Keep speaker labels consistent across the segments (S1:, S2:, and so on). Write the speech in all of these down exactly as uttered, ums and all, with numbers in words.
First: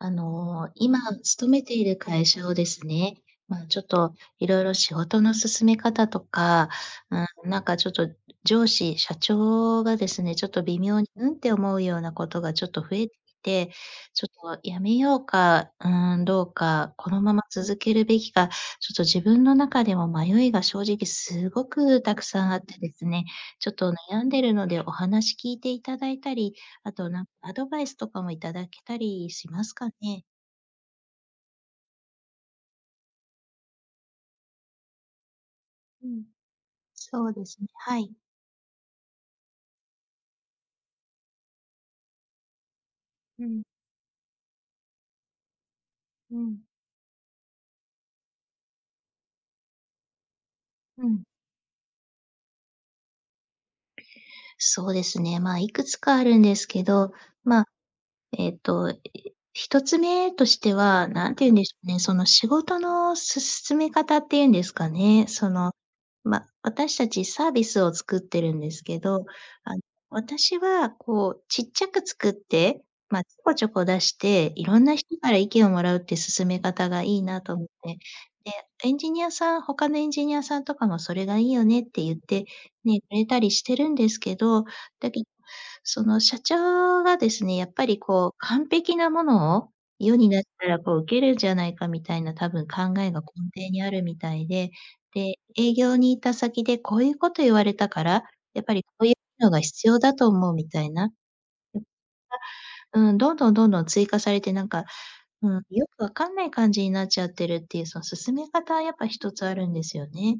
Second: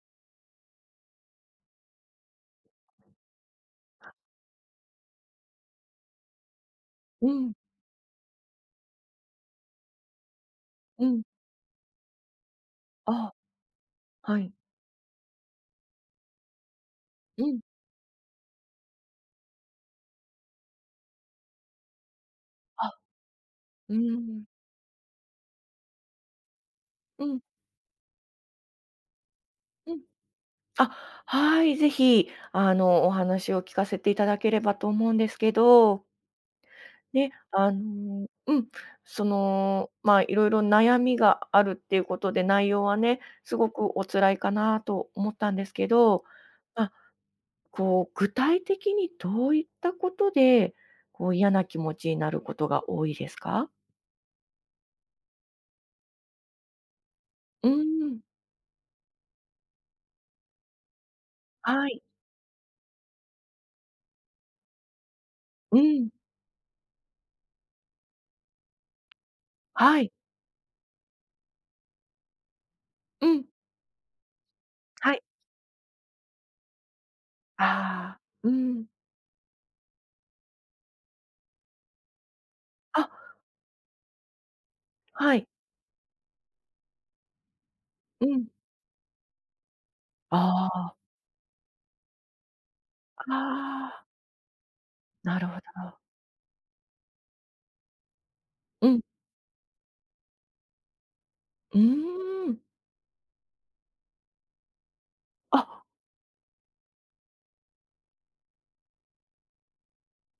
S1: あの、今勤めている会社をですね、ま、あのちょっと、色々仕事の進め方とか、う
S2: う
S1: ーん、
S2: ん。
S1: なんかちょっと上司、社長がですね、ちょっと微妙
S2: う
S1: に
S2: ん。
S1: 「うん？」って思うようなことがちょっと増えて
S2: あ、
S1: きて、ちょ
S2: はい。
S1: っとやめようか、うーん、どうか、このまま
S2: うん。
S1: 続けるべきか、ちょっと自分の中でも迷いが正直すごくたくさんあってで
S2: あ、
S1: すね、ちょっと
S2: うー
S1: 悩んで
S2: ん。
S1: るので、お話聞いていただいたり、あとな
S2: う
S1: んか
S2: ん。
S1: アドバイスとかもいただけたりしますか
S2: うん。
S1: ね？
S2: あ、はい、ぜひあの、お話を聞かせていただければと思うんですけど。
S1: うん、そ
S2: ね、
S1: うですね、
S2: あ
S1: はい。
S2: の、うん、その、まあいろいろ悩みがあるっていうことで、内容はね、
S1: う
S2: す
S1: ん。
S2: ごくお辛いかなと思ったんですけど、
S1: うん。
S2: あ、こう具体的にどういったことで、
S1: うん。
S2: こう嫌な気持ちになることが多いですか？
S1: そうですね、まあいくつかあるんですけど、まあ、
S2: うん。
S1: えっと一つ目としては、何て言うんでしょ
S2: は
S1: うね、
S2: い。
S1: その仕事の進め方っていうんですかね、その、
S2: うん。
S1: ま、私たちサービスを作ってるんですけど、あの
S2: はい。
S1: 私は、こう、ちっちゃく作って、まあ
S2: う
S1: ちょ
S2: ん。
S1: こちょこ出して、いろんな人
S2: はい。
S1: から意見をもらうっていう進め方がいいなと思って、
S2: ああ、う
S1: で、
S2: ん。
S1: エンジニアさん他のエンジニアさんとかもそれがいいよねって言って、ね、く
S2: あ。
S1: れたりしてるんですけど、だけど、
S2: はい。
S1: その社長がですね、やっぱり
S2: う
S1: こう
S2: ん。
S1: 完璧なものを世に出した
S2: あ
S1: ら、
S2: あ。
S1: こうウケるんじゃないかみたいな多分考えが根
S2: あ
S1: 底にある
S2: あ。
S1: みたいで、で、
S2: なるほ
S1: 営業
S2: ど。
S1: に行った先で、こういうこと言われたから、やっぱり
S2: う
S1: こ
S2: ん。
S1: ういうのが必要だと思うみたいな。
S2: うーん。
S1: あ、うん、どんどんどんどん追加されて、なんか、うん、
S2: あ。
S1: よくわかんない感じになっちゃってるっていう、その進め方はやっぱ一つあるんですよね。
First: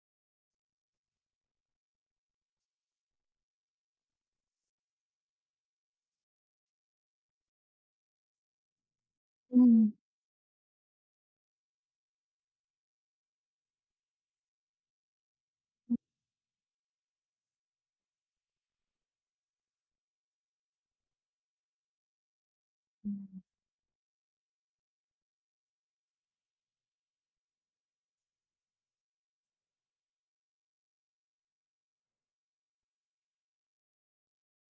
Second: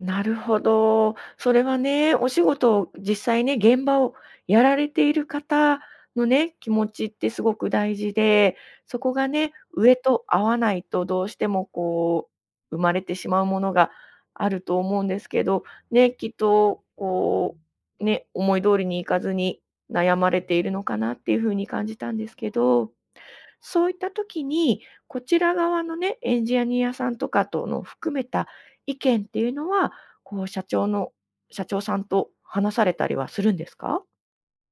S2: なるほど。それはね、お仕事を実際ね、現場をやられている方のね、気持ちってすごく大事で、そこがね、
S1: うん。
S2: 上と合わないと、どうしてもこう、生まれてしまうものがあると思うんですけど、
S1: うん。
S2: ね、きっとこうね、思い通りに行かずに悩まれているのかなっていう風に感じたんですけど。
S1: うん。
S2: そういった時に、こちら側のね、エンジアニアさんとかとの含めた意見っていうのは、こう社長の社長さんと話されたりはするんですか？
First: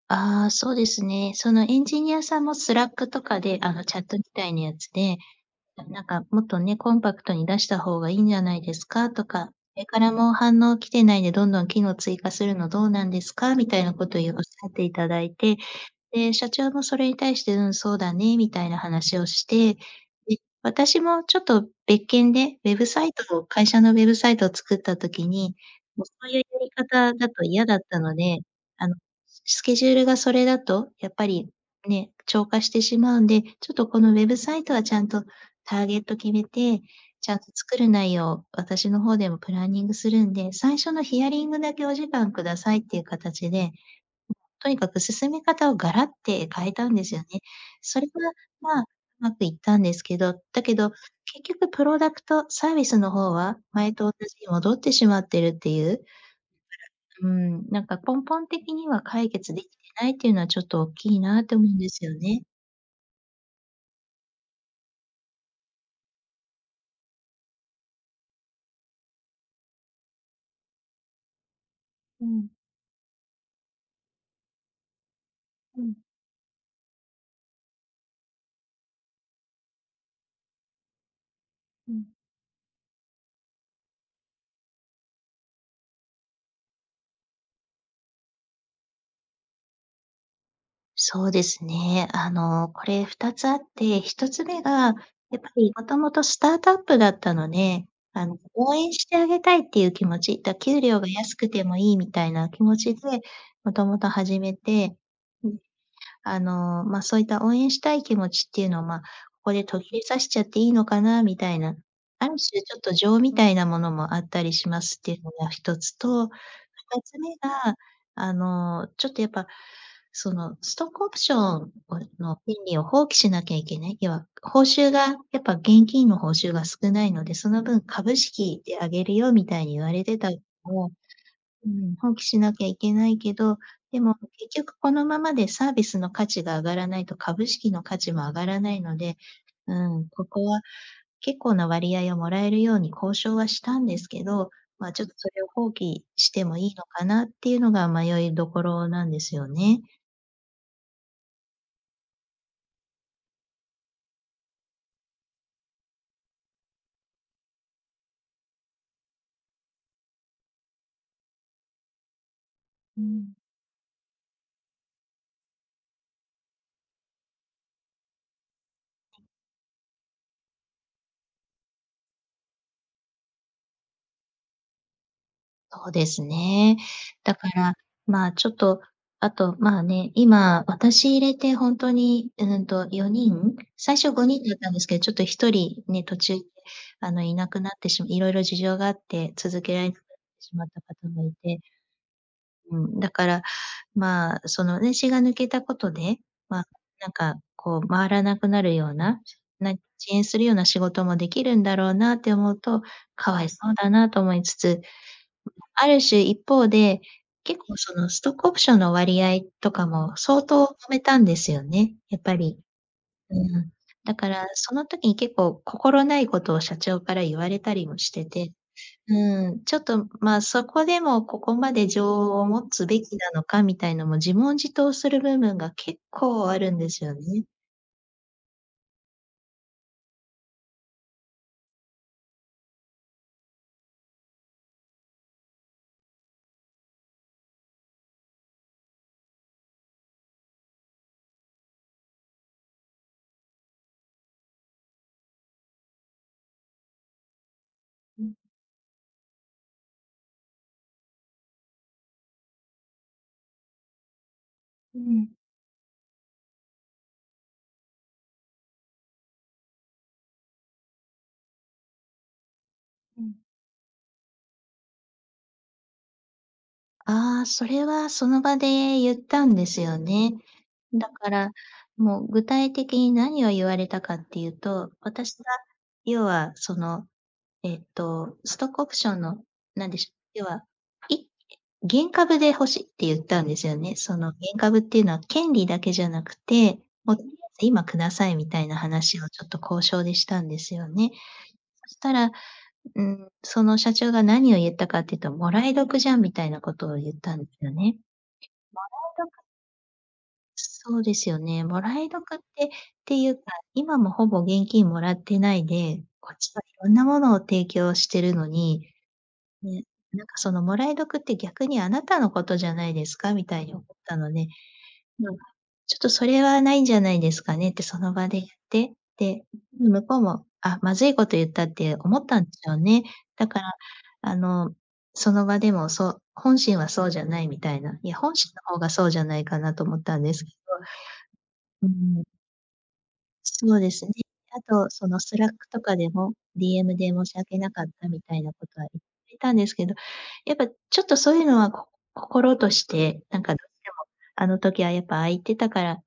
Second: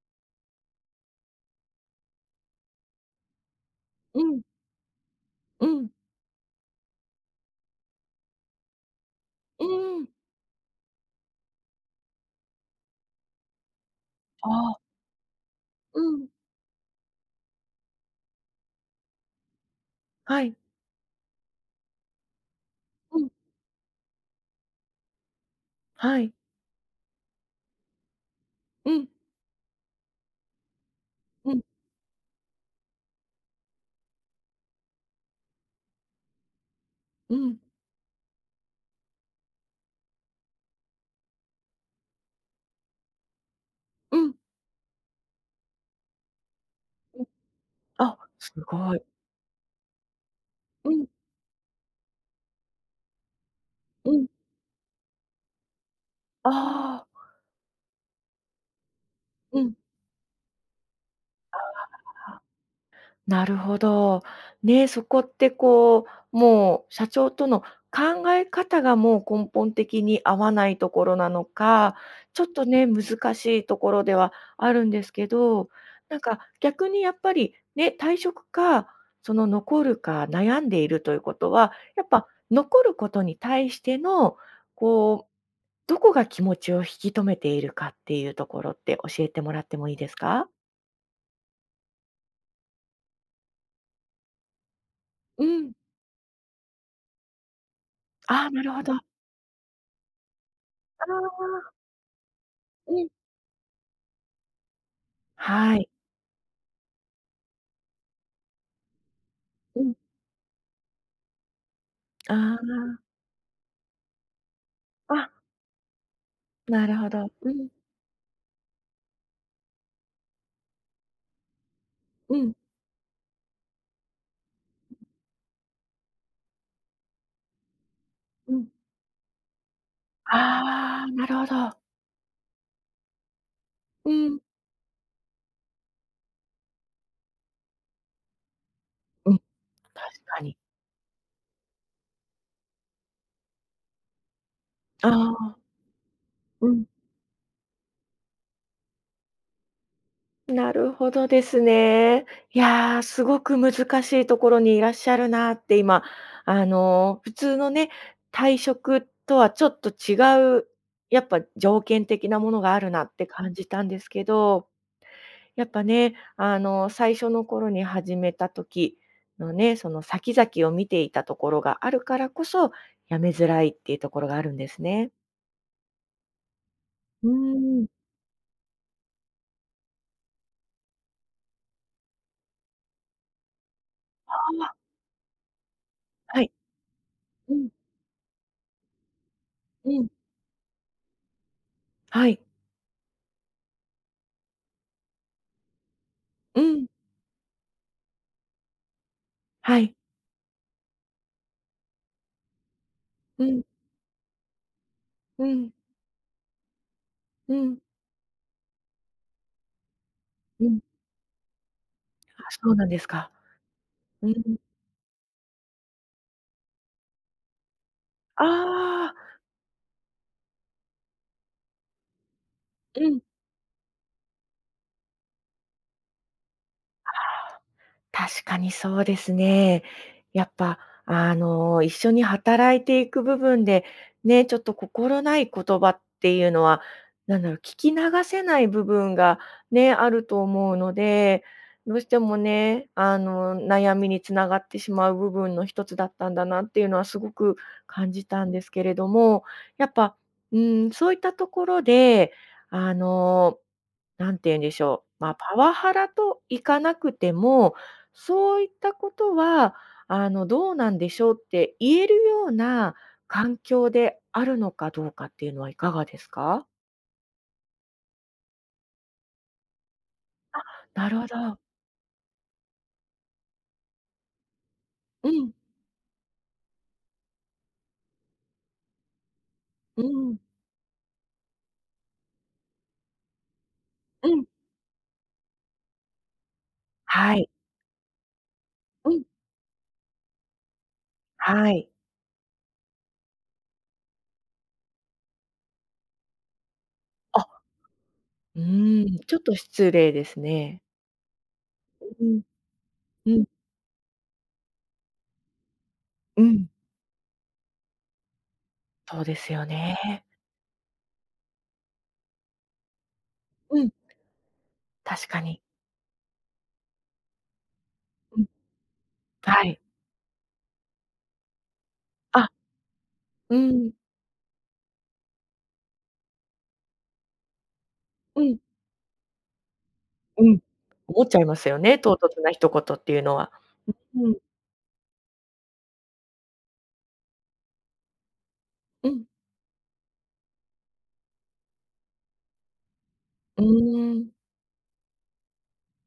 S1: ああ、そうですね。そのエンジニアさんもスラックとかであのチャット
S2: う
S1: み
S2: ん。
S1: たいなやつで、
S2: う
S1: 「な
S2: ん。
S1: なんかもっとね、コンパクトに出した方がいいんじゃないですか」とか、
S2: う
S1: 「誰から
S2: ん。
S1: も反応来てないでどんどん機能追加するのどうなんですか？」みたいなことゆ仰
S2: あ
S1: っ
S2: あ。
S1: ていただいて、
S2: うん。
S1: で、社長もそれに対して、「うん、そうだね」みたいな話をして、で、
S2: はい。
S1: 私もちょっと別件で、ウェブサイ
S2: うん。
S1: トを会社のウェブサイトを作った時に、もうそ
S2: は
S1: う
S2: い。
S1: いうやり方だと嫌だったので、あ
S2: う
S1: の、
S2: ん。
S1: スケジュールがそれだと、やっぱり、
S2: うん。
S1: ね、超過してしまうんで、ちょっとこのウェブサイトはちゃんとターゲット決めて、ち
S2: う
S1: ゃんと
S2: ん。
S1: 作る内容、私の方でもプランニングするんで、最初のヒアリングだけお時間くださいっていう形で、ん、
S2: うん。
S1: とにかく進め方をガラッて変えたんですよね。それ
S2: あ、
S1: は、
S2: す
S1: まあ、
S2: ごい。
S1: 上手くいったんですけど、だけど
S2: うん。
S1: 結局プロダクトサービスの方は、前と同
S2: うん。
S1: じに戻ってしまっているっていう。
S2: ああ。
S1: うーん、なんか根本的には解決
S2: う
S1: 出来て
S2: ん。
S1: ないっていうのはちょっと大きいな
S2: あ
S1: と
S2: あ、
S1: 思うんですよね。
S2: なるほど。ねえ、そこってこう、もう、社長との考え方が、もう根本的に合わないところなのか、
S1: う
S2: ちょっ
S1: ん。
S2: とね、難しいところではあるんですけど、
S1: うん。
S2: なんか、逆にやっぱり、ね、退職か、その残るか悩んでいるということは、
S1: う
S2: やっ
S1: ん。
S2: ぱ残ることに対しての、こう、どこが気持ちを引き留めているかっていうところって教えてもらってもいいですか？
S1: そうですね。あの、これふたつあって、ひとつ目が、やっ
S2: う
S1: ぱ
S2: ん。
S1: りもともとスタートアップだったので、あの
S2: あ、なる
S1: 応
S2: ほ
S1: 援
S2: ど。
S1: してあげたいっていう気持ち、だ給料が
S2: あ
S1: 安くて
S2: あ。
S1: もいいみたいな気持ちで、
S2: うん。
S1: もともと始めて、
S2: はい。
S1: あの、ま、そういった応援したい気持ちっていうの、ま、ここで途
S2: う
S1: 切
S2: ん。
S1: れさせちゃっていいのかな、みたいな、あ
S2: あ
S1: る種ちょっと
S2: あ。
S1: 情みたいなものもあったりしますっていうの
S2: あ
S1: がひとつと、ふ
S2: なる
S1: た
S2: ほ
S1: つ
S2: ど、
S1: 目
S2: うん。
S1: が、あの、ちょっとやっぱ、そのストックオプションをの
S2: うん。
S1: 権利を放棄しなきゃいけない。要は、報酬が、やっぱ現金の報酬が少ないので、その分株
S2: う
S1: 式
S2: ん。
S1: であげるよみたいに言われてたを、
S2: ああ、なるほ
S1: う
S2: ど。
S1: ん、放棄しなきゃいけないけど、で
S2: う
S1: も、ん、
S2: ん。
S1: 結局このままでサービスの価値が上がらないと、株式の価値も上がらないので、
S2: うん、
S1: うん、
S2: 確
S1: こ
S2: か
S1: こ
S2: に。
S1: は結構な割合をもらえるように交渉はしたんですけど、まあちょ
S2: あ
S1: っとそれを
S2: あ。
S1: 放棄、してもい
S2: う
S1: いの
S2: ん。
S1: かなっていうのが迷いどころなんですよね。
S2: なるほどですね。いや、すごく難しいところにいらっしゃるなって今、あの、普通のね、退職とはちょっと違う、やっぱ条件的なものがある
S1: う
S2: なって
S1: ん。
S2: 感じたんですけど。やっぱね、あの最初の頃に、始めた時のね、その先々を見ていたところがあるからこそ、辞めづらいっていうところがあるんですね。
S1: そうですね。
S2: うー
S1: だから
S2: ん。
S1: まあ、ちょっと、あとまあね、今、私入れてほんとに、うーんとよにん、最初ご
S2: あ
S1: にんだったん
S2: あ。
S1: ですけど、ちょっとひとりね、途中
S2: は
S1: で、
S2: い。
S1: あのいな
S2: う
S1: く
S2: ん。
S1: なってし色々事情があって続けられ
S2: う
S1: なくなっ
S2: ん。
S1: てしまった方もいて
S2: はい。
S1: うん、だから、まあ、その私が抜けたことで、
S2: う
S1: ま、
S2: ん。
S1: なんかこう回らなくなるような、なん
S2: は
S1: 遅
S2: い。
S1: 延するような仕事もできるんだろうなって思うと、かわ
S2: う
S1: いそ
S2: ん。
S1: うだなと思いつつ、
S2: うん。
S1: ある種一方で、
S2: う
S1: 結構
S2: ん。
S1: そのストックオプションの割合とかも、相
S2: う
S1: 当と
S2: ん。
S1: めたんですよね、やっぱ
S2: あ、
S1: り。
S2: そうなんですか。
S1: うん。だ
S2: う
S1: から、
S2: ん。
S1: その時に結構心ないことを社長から言われたりもしてて、
S2: ああ。
S1: うーん、ちょっとまあ、そこでも、ここまで情を持つべ
S2: う
S1: き
S2: ん。
S1: なのかみたいのも自問自答する部分が結構あるんです
S2: あ
S1: よね。
S2: あ。確かにそうですね。やっぱ、あの、一緒に働いていく部分で、ね、ちょっと心ない言葉っていうのは、なんだろう、聞き流せない部分がね、あると思うので、どうしてもね、あの悩みにつながってしまう部分の一つだったんだなっていうのはすごく感
S1: う
S2: じ
S1: ん。
S2: たんですけれども、やっぱ、うーん、そういったところで、あのなんて言うんでし
S1: う
S2: ょう、
S1: ん。
S2: まパワハラといかなくても、そういったことは、あの「どうなんでしょ？」って言えるような
S1: うん。
S2: 環境であるのかどうかっていうのはいかがですか？
S1: ああ、それはその場で言ったんですよね。
S2: あ、な
S1: だ
S2: るほ
S1: から、
S2: ど。
S1: そのもう具体的に何を言われたかっていうと、
S2: う
S1: 私が
S2: ん。
S1: 要はその、えっと、ストックオプションの、なんで
S2: う
S1: しょう、
S2: ん。
S1: 要は、い原株で欲しいって言ったんですよね。そ
S2: う
S1: の原
S2: ん。
S1: 株っていうのは権利だけじゃなくて、もうとり
S2: は
S1: あ
S2: い。
S1: えず、今くださいみたいな
S2: う
S1: 話
S2: ん。
S1: をちょっと交渉でしたんですよね。
S2: はい。
S1: そしたら。うーん、その社長が何を言ったかっていうと「もらい得じゃん」みたいなことを言ったんで
S2: あ、
S1: すよね。
S2: う
S1: も
S2: ーん、
S1: らい得
S2: ちょっと失礼ですね。
S1: そうですよね、もら
S2: う
S1: い
S2: う
S1: 得っ
S2: ん。
S1: て、ってい
S2: う
S1: うか、
S2: ん。
S1: 今もほぼ現金もらってないで、こっ
S2: う
S1: ちはい
S2: ん。
S1: ろんなものを提供してるのに、
S2: そうですよ
S1: ね、
S2: ね。
S1: なんかそのもらい得って、逆にあなたのことじゃないですか？みたいに思
S2: う
S1: っ
S2: ん。
S1: たので、
S2: 確か に。
S1: 「ちょっとそれはないんじゃないですかね」ってその場で
S2: うん、
S1: 言って、で、
S2: はい。
S1: 向こうも「あ、まずいこと言った」って思ったん
S2: あ。
S1: ですよね。だ
S2: う
S1: から
S2: ーん。
S1: あのその場でもそう本心はそうじゃないみたいな、いや本
S2: う
S1: 心
S2: ん。
S1: の方がそうじゃないかなと思ったんで
S2: う
S1: すけど。
S2: ん、思っちゃいますよ
S1: う
S2: ね、唐
S1: ん。
S2: 突な一言っていうのは。
S1: そうですね。
S2: うん。
S1: あと、そのスラックとかでも、DM で「申し訳なかった」みたいなことは言っ
S2: うん。
S1: ていたんですけど、やっぱちょっとそういうのは、こ心として、なんかど
S2: う
S1: うしても、
S2: ーん。
S1: 「あの時は、やっぱああ言ってたから」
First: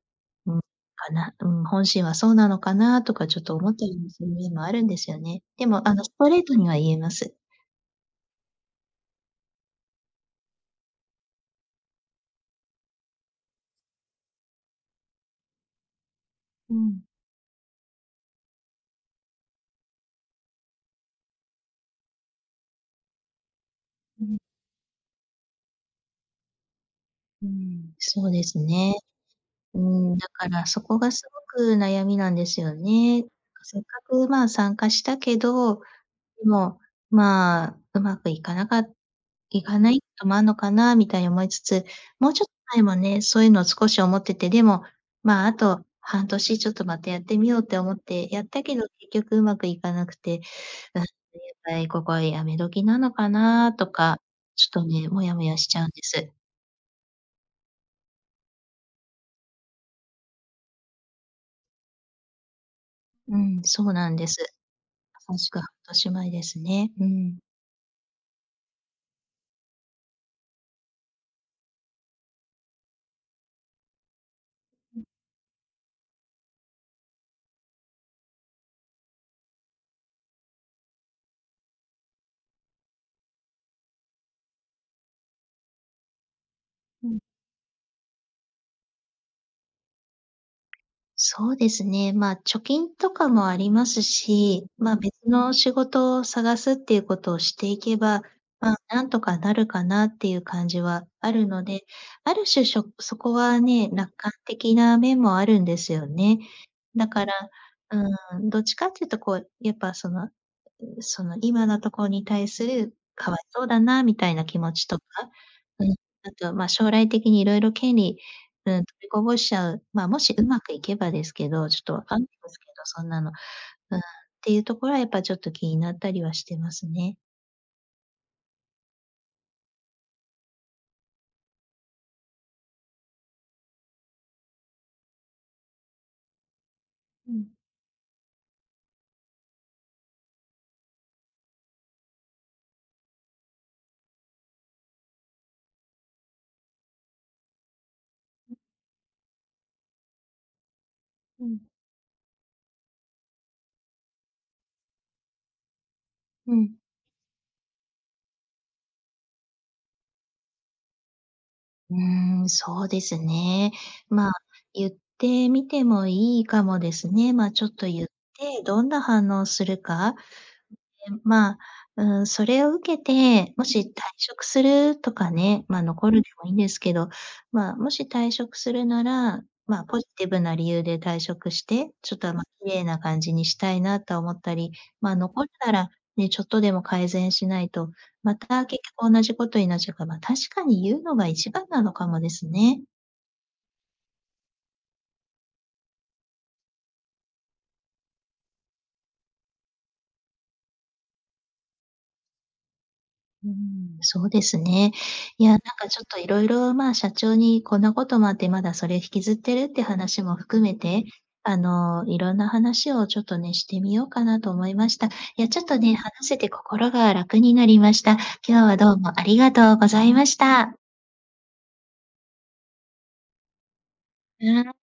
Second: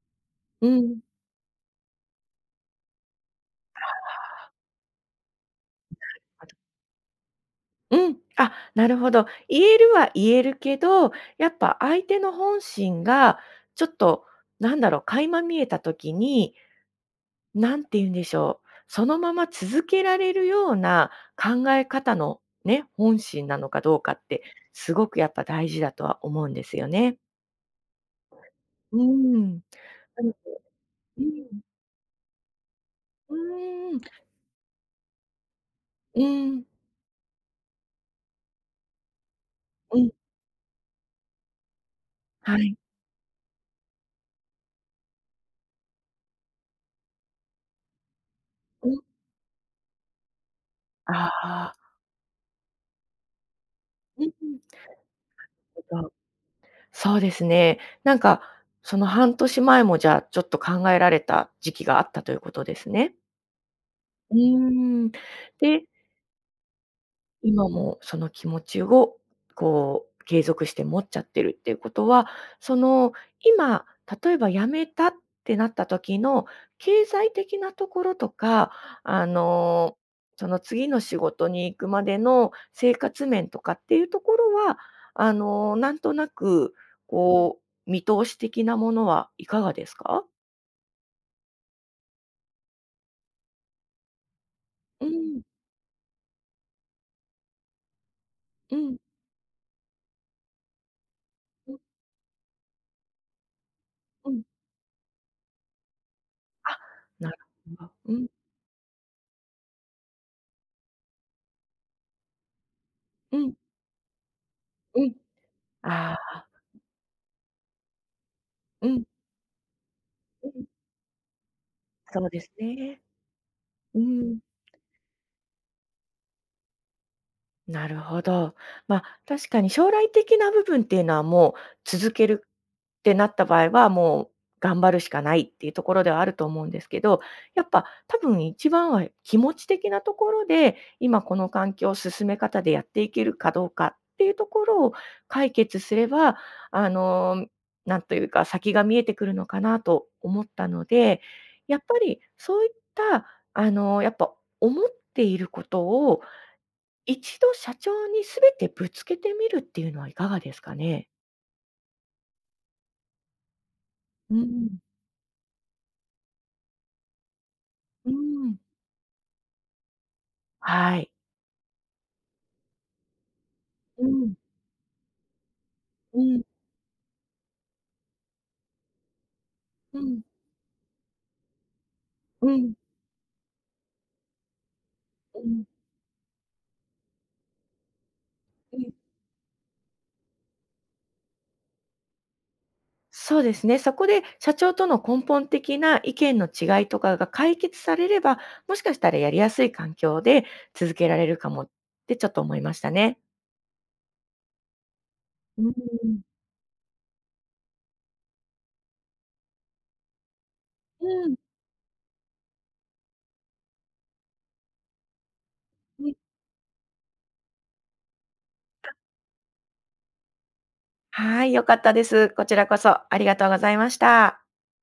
S1: うん、
S2: うん。
S1: かな、うん、本心はそうなのかな、とかちょっと思っ
S2: あ
S1: たりもする
S2: あ。
S1: 面もあるんですよね。でもあ
S2: な
S1: のス
S2: る
S1: トレー
S2: ほど。
S1: トには言えます。
S2: うん、あ、なるほど。言えるは言えるけど、やっぱ相手の本心が、ちょっと、なんだろう、垣間見えた時に
S1: うん。
S2: なんて言うんでしょう。そのまま続けられるような、考え方のね、本心なのかどうかっ
S1: うん。
S2: て、すごくやっぱ大事だとは思うんですよね。
S1: うん、そうですね。
S2: うーん。
S1: うーん。
S2: あ
S1: だ
S2: の
S1: からそこがす
S2: う
S1: ご
S2: ん。
S1: く悩みなんですよね。
S2: う
S1: かせっ
S2: ー
S1: か
S2: ん。
S1: く、ま、参加したけど、
S2: う
S1: で
S2: ん。
S1: も、まあ、うまくいかなかいかな
S2: う
S1: い
S2: ん。
S1: ともあるのかな、みたいに思いつつ、もうちょっと
S2: はい。
S1: 前もね、そういうのを少し思ってて、でも、ま、あと半年ちょっとまたやってみようって思ってやったけど、
S2: うん。
S1: 結局上手くいかなくて。なんで、
S2: ああ。
S1: ここは辞め時なのかな、とか、
S2: うんうん。
S1: ちょっとね、モヤモヤしちゃうんで す。
S2: そうですね。なんか、その半年前もじゃあ、ちょっと考えられた時期があったということですね。
S1: うん、そうなんで
S2: う
S1: す。
S2: ん、
S1: まさしく半
S2: で
S1: 年前ですね。うん。
S2: 今もその気持ちを、こう、継続して持っちゃってるっていうことは、その、今、例えば辞め
S1: うん。
S2: たってなった時の、経済的なところとか、あの、その次の仕事に行くまでの生活面とかっていうところは、あの、なんとなく、
S1: うん。
S2: こう、見通し的なものはいかがですか？
S1: そうですね。まあ、貯金とかもありますし、ま、
S2: うー
S1: 別
S2: ん。
S1: の仕事を探すっていうことをしていけば、ま
S2: う
S1: あ、
S2: ん。
S1: なんとかなるかなっていう感じはあるの
S2: う。
S1: で、ある種、しょそこはね、楽
S2: う
S1: 観
S2: ん。
S1: 的な面もあるんですよね。
S2: あ、
S1: だか
S2: な
S1: ら
S2: るほど。
S1: う
S2: うん。
S1: ーん、どっちかっていうとこう、やっぱその、うう、その今のとこに対する、か
S2: う
S1: わい
S2: ん。
S1: そうだなみたいな気持ちと
S2: う
S1: か、
S2: ん。
S1: うん、
S2: あ
S1: あ
S2: あ。
S1: とは、ま、将来的に色々権利、うん、取
S2: うん。
S1: りこぼしちゃうま、もしう
S2: う
S1: ま
S2: ん。
S1: くいけばですけど、ちょっとわかんな
S2: そ
S1: い
S2: うで
S1: で
S2: す
S1: すけど、
S2: ね。
S1: そんなの、うー
S2: う
S1: ん、
S2: ー
S1: っ
S2: ん。
S1: ていうところはやっぱちょっと気になったりはしてますね。
S2: なるほど。ま、確かに将来的な部分っていうのはもう、続けるってなった場合はもう、頑張るしかないっていうところではあると思うんですけど、
S1: うん。
S2: やっぱ多分、一番は、い気持ち的なところで、今この環境、進め方でやっていけるかどうかっていうところを解決すれば、あの、ん、なんというか先が見えてくるのかなと思ったので、
S1: うん。
S2: やっぱりそういったあの、やっぱ思っていることを、
S1: うん。
S2: 一度社長にすべてぶつけてみるっていうのはいかがですかね？
S1: うーん、そうですね、まあ、
S2: うん。
S1: ゆってみてもいいかもですね、まあちょっとゆっ
S2: うん。
S1: て、どんな反応するか。
S2: はい。
S1: で、まあ、うーん、それを受けて、もし退
S2: うん。
S1: 職するとかね、ま、残
S2: う
S1: るで
S2: ん。
S1: もいんですけど、まあ、もし退職するなら、ま、
S2: う
S1: ポジ
S2: ん。
S1: ティブな理由で退職して、ちょっと、ま、
S2: う
S1: 綺
S2: ん。
S1: 麗な感じにしたいなと思ったり、まあ、の
S2: う
S1: こ
S2: ん。
S1: ならね、ちょっとでも改善しないと、また
S2: う
S1: 結
S2: ん。
S1: 局同じことになっちゃうかま、確かにゆうのが一番なのかもですね。
S2: そうですね、そこで社長との根本的な意見の違いとかが解決されれば、もしかしたらやりやすい環境で続けられるかもってちょっと思いましたね。
S1: うーん、そうですね。いやなん
S2: うー
S1: かちょっと
S2: ん。
S1: 色々まあ、社長にこんなこともあってまだそれ引きずってるって話も含めて、
S2: うん。
S1: あのいろんな話をちょっとね、してみようかなと思いました。いや、ちょっとね、話
S2: うん。
S1: せて心が楽になりました。今日はど
S2: た。
S1: うもありがとうございました。
S2: はい、良かったです。こちらこそありがとうございました。
S1: うん。